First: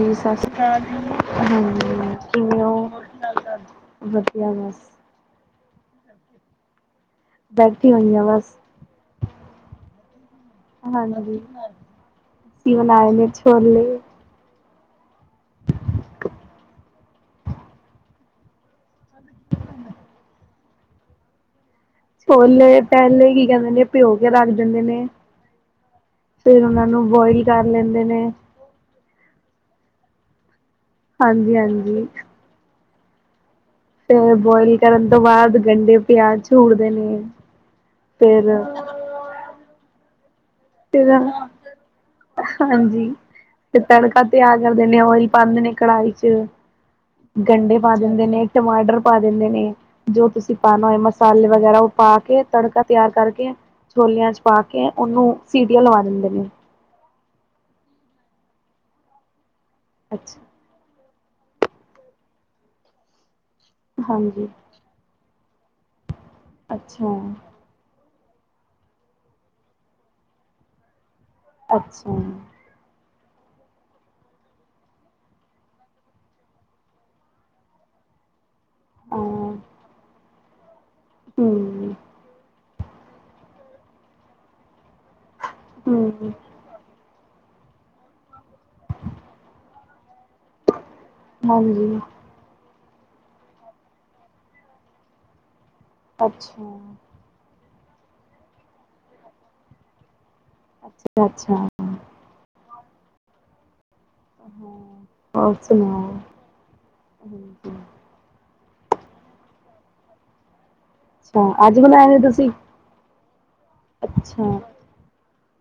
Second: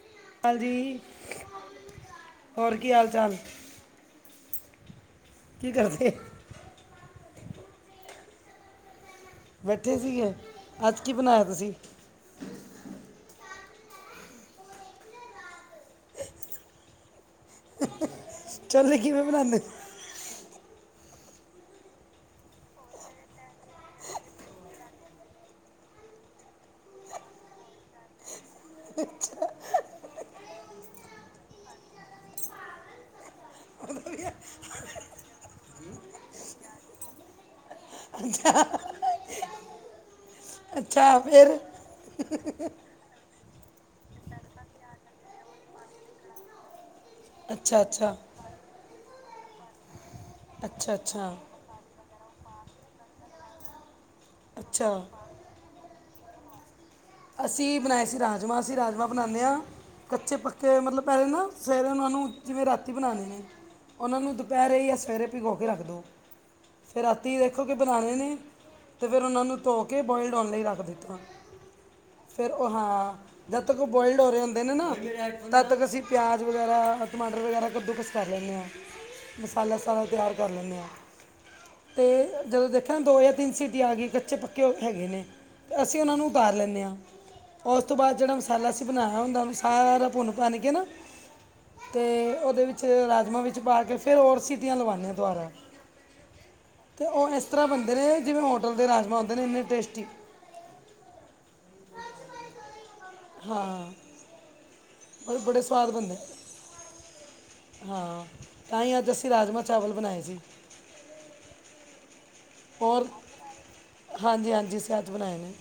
ਜੀ ਸਸ ਸ੍ਰੀ ਕਾਲ ਜੀ, ਹਾਂਜੀ ਕਿਵੇਂ ਹੋਰ ਕੀ ਓ, ਹਾਲ ਚਾਲ ਵਧਿਆ ਬਸ। ਕੀ ਕਰਦੇ ਬੈਠਠੀ ਹੋਈ ਆ ਬਸ ਬੈਠੇ ਸੀਗੇ, ਅੱਜ ਕੀ ਬਣਾਇਆ ਤੁਸੀਂ? ਕੀ ਬਨਾਏ ਨੇ, ਛੋਲੇ ਛੋਲੇ ਕਿਵੇਂ ਬਣਾਂਦੋ ਓ? ਛੋਲੇ ਪਹਿਲੇ ਕੀ ਕਹਿੰਦੇ ਨੇ ਭਿਓ ਕੇ ਰੱਖ ਦੇ ਨੇ ਫਿਰ ਉਹਨਾਂ ਨੂੰ ਬੋਇਲ ਲੈਂਦੇ ਨੇ ਅੱਛਾ। ਹਾਂਜੀ ਹਾਂਜੀ। ਫ ਬੋਇਲ ਕਰਨ ਤੋਂ ਬਾਅਦ ਗੰਡੇ ਪਿਆਜ ਛੂੜਦੇ ਨੇ ਫੇਰ ਫੇਰ ਅੱਛਾ ਉਨੰ, ਫਿਰ ਹਾਂਜੀ। ਤੇ ਤੜਕਾ ਤਿਆਰ ਕਰਦੇ ਨੇ ਓਇਲ ਪਾਂਦੇ ਨੇ ਕੜਾਹੀ ਚ ਗੰਢੇ ਅੱਛਾ ਪਾ ਅੱਛਾ ਦਿੰਦੇ ਨੇ ਟਮਾਟਰ ਪਾ ਦਿੰਦੇ ਨੇ ਜੋ ਤੁਸੀਂ ਪਾਣਾ ਅੱਛਾ ਹੋਏ ਅੱਛਾ ਮਸਾਲੇ ਵਗੈਰਾ ਪਾ ਕੇ ਤੜਕਾ ਤਿਆਰ ਕਰਕੇ ਛੋਲਿਆਂ ਚ ਪਾ ਕੇ ਅੱਛਾ ਉਹਨੂੰ ਸੀਟੀਆਂ ਲਵਾ ਦਿੰਦੇ ਨੇ ਅਸੀਂ ਬਣਾਏ ਸੀ ਰਾਜਮਾ ਅਸੀਂ ਰਾਜਮਾਂ ਬਣਾਦੇ ਆ ਕੱਚੇ ਅੱਛਾ ਪੱਕ ਕਿ ਮਤਲਬ ਪਹਿਲੇ ਨਾ ਸਵੇਰੇ ਉਹਨਾਂ ਨੂੰ ਜਿਵੇਂ ਰਾਤੀ ਬਣਾਣੇ ਨੇ ਉਹਨਾਂ ਨੂੰ ਹਾਂਜੀ ਦੁਪਹਿਰੇ ਜਾਂ ਸਵੇਰੇ ਭੇਓ ਕੇ ਰੱਖ ਦੋ ਫਿਰ ਅੱਛਾ ਰਾਤੀ ਏ ਰਖੋ ਕੇ ਬਣਾਣੇ ਨੇ ਤੇ ਫਿਰ ਉਹਨਾਂ ਨੂੰ ਧੋ ਕੇ ਬੋਇਲਡ ਹੋਣ ਲਈ ਰੱਖ ਦਿੱਤਾ। ਅੱਛਾ। ਫਿਰ ਹਾਂ ਉਹ ਹਾਂ ਜਦ ਤੱਕ ਉਹ ਬੋਇਲਡ ਹੋ ਰਹੇ ਹੁੰਦੇ ਨੇ ਨਾ। ਤਦ ਤੱਕ ਅਸੀਂ ਪਿਆਜ ਵਗੈਰਾ ਟਮਾਟਰ ਵਗੈਰਾ ਕੱਦੂ ਕਸ ਕਰ ਲੈਂਦੇ ਆ। ਮਸਾਲਾ ਸਾਰਾ ਤਿਆਰ ਕਰ ਲੈਣੇ ਆ। ਹੂੰ ਤੇ ਜਦੋਂ ਦੇਖਿਆ ਨਾ ਦੋ ਜਾਂ ਤਿੰਨ ਸਿਟੀ ਆ ਗਈ। ਕੱਚੇ ਪੱਕੇ ਹੈਗੇ ਨੇ। ਤੇ ਅਸੀਂ ਉਹਨਾਂ ਨੂੰ, ਹੂੰ ਉਤਾਰ ਲੈਂਣੇ ਆ ਉਸ ਤੋਂ ਬਾਅਦ, ਜਿਹੜਾ ਮਸਾਲਾ ਅਸੀਂ ਬਣਾਇਆ ਹੁੰਦਾ, ਉਨੂੰ ਸਾਰਾ ਭੁੰਨ- ਭੰਨ ਕੇ ਨਾ ਹਾਂਜੀ ਤੇ ਉਹਦੇ ਵਿੱਚ, ਰਾਜਮਾਂ ਵਿੱਚ ਪਾ ਕੇ ਫਿਰ ਹੋਰ, ਸਿਟੀਆਂ ਲਵਾਨੇ ਆ ਦੁਬਾਰਾ ਅੱਛਾ। ਤੇ ਉਹ ਇਸ ਤਰ੍ਹਾਂ ਬਣਦੇ ਨੇ, ਜਿਵੇਂ ਹੋਟਲ ਦੇ ਰਾਜਮਾ ਹੁੰਂਦੇ ਨੇ, ਇੰਨੇ ਟੇਸਟੀ ਅੱਛਾ। ਹਾਂ ਅ [unintelligible] [inaudible] ਹਾਂ। ਹਾਂ। ਉਹ ਵੀ ਬੜੇ ਸਵਾਦ, ਬਣਦੇ ਆ ਹਾ। ਤਾਂ ਹੀ ਅੱਜ ਅਸੀਂ, ਰਾਜਮਾਹ ਚਾਵਲ ਬਣਾਏ ਸੀ। ਅੱਛਾ, ਅੱਜ ਬਣਾਏ ਨੇ ਤੁਸੀਂ ਹੋਰ, ਅੱਛਾ ਹਾਂਜੀ-ਹਾਂਜੀ ਅਸੀ ਅੱਜ ਬਣਾਏ ਨੇ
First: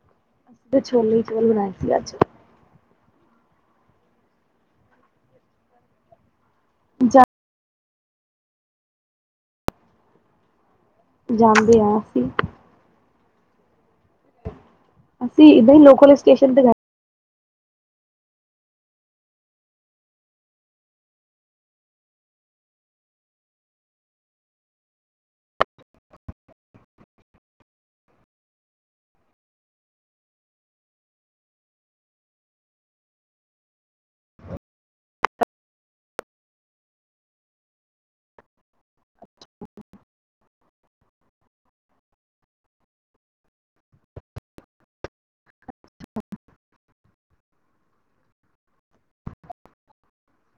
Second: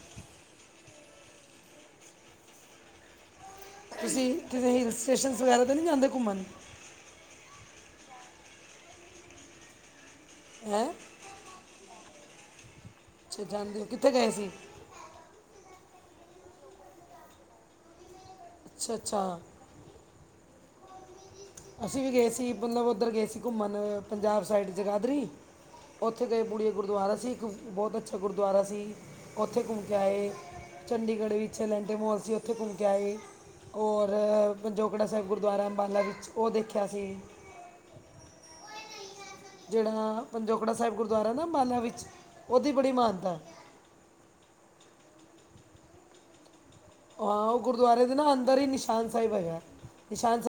ਛੋਲੇ ਚੋਲ ਬਣਾਏ ਸੀ। ਅੱਜ ਤੁਸੀਂ ਕਿਤੇ ਹਿਲ ਸਟੇਸ਼ਨ ਵਗੈਰਾ, ਤਾ ਨੀ ਜਾਂਦੇ ਘੁੰਮਣ ਜਾ ਹੈਂ, ਜਾਂਦੇ ਆ ਅਸੀ ਅੱਛਾ ਜਾਂਦੇ, ਕਿੱਥੇ ਗਏ ਸੀ? ਅਸੀਂ ਏਦਾਂ ਹੀ, ਲੋਕਲ ਸਟੇਸ਼ਨ ਤੇ ਗ ਅੱਛਾ-ਅੱਛਾ ਅਸੀਂ ਵੀ ਗਏ ਸੀ। ਮਤਲਬ ਉੱਧਰ ਗਏ ਸੀ। ਘੁੰਮਣ, ਪੰਜਾਬ ਸਾਈਡ ਜਗਾਧਰੀ ਉੱਥੇ ਗਏ ਬੂੜੀਆ ਗੁਰਦੁਆਰਾ ਸੀ। ਇੱਕ ਬਹੁਤ ਅੱਛਾ ਗੁਰਦੁਆਰਾ ਸੀ। ਉੱਥੇ ਘੁੰਮ ਕੇ ਆਏ ਚੰਡੀਗੜ੍ਹ ਵਿੱਚ ਅੱਲੈਂਟੇਮੋਲ ਸੀ। ਉੱਥੇ ਘੁੰਮ ਕੇ ਆਏ ਔਰ ਪੰਜੋਗੜਾ ਸਾਹਿਬ ਗੁਰਦੁਆਰਾ, ਅੰਬਾਲਾ ਵਿੱਚ ਉਹ ਦੇਖਿਆ ਸੀ ਜਿਹੜਾ ਪੰਜੋਕੜਾ ਸਾਹਿਬ, ਗੁਰਦੁਆਰਾ ਨਾ ਅੰਬਾਲਾ ਵਿੱਚ ਉਹਦੀ, ਬੜੀ ਮਾਨਤਾ ਹਾਂ ਉਹ, ਗੁਰਦੁਆਰੇ ਦੇ ਨਾ ਅੰਦਰ ਹੀ, ਨਿਸ਼ਾਨ ਸਾਹਿਬ ਹੈਗਾ। ਨਿਸ਼ਾਨ ਸਾਹਿਬ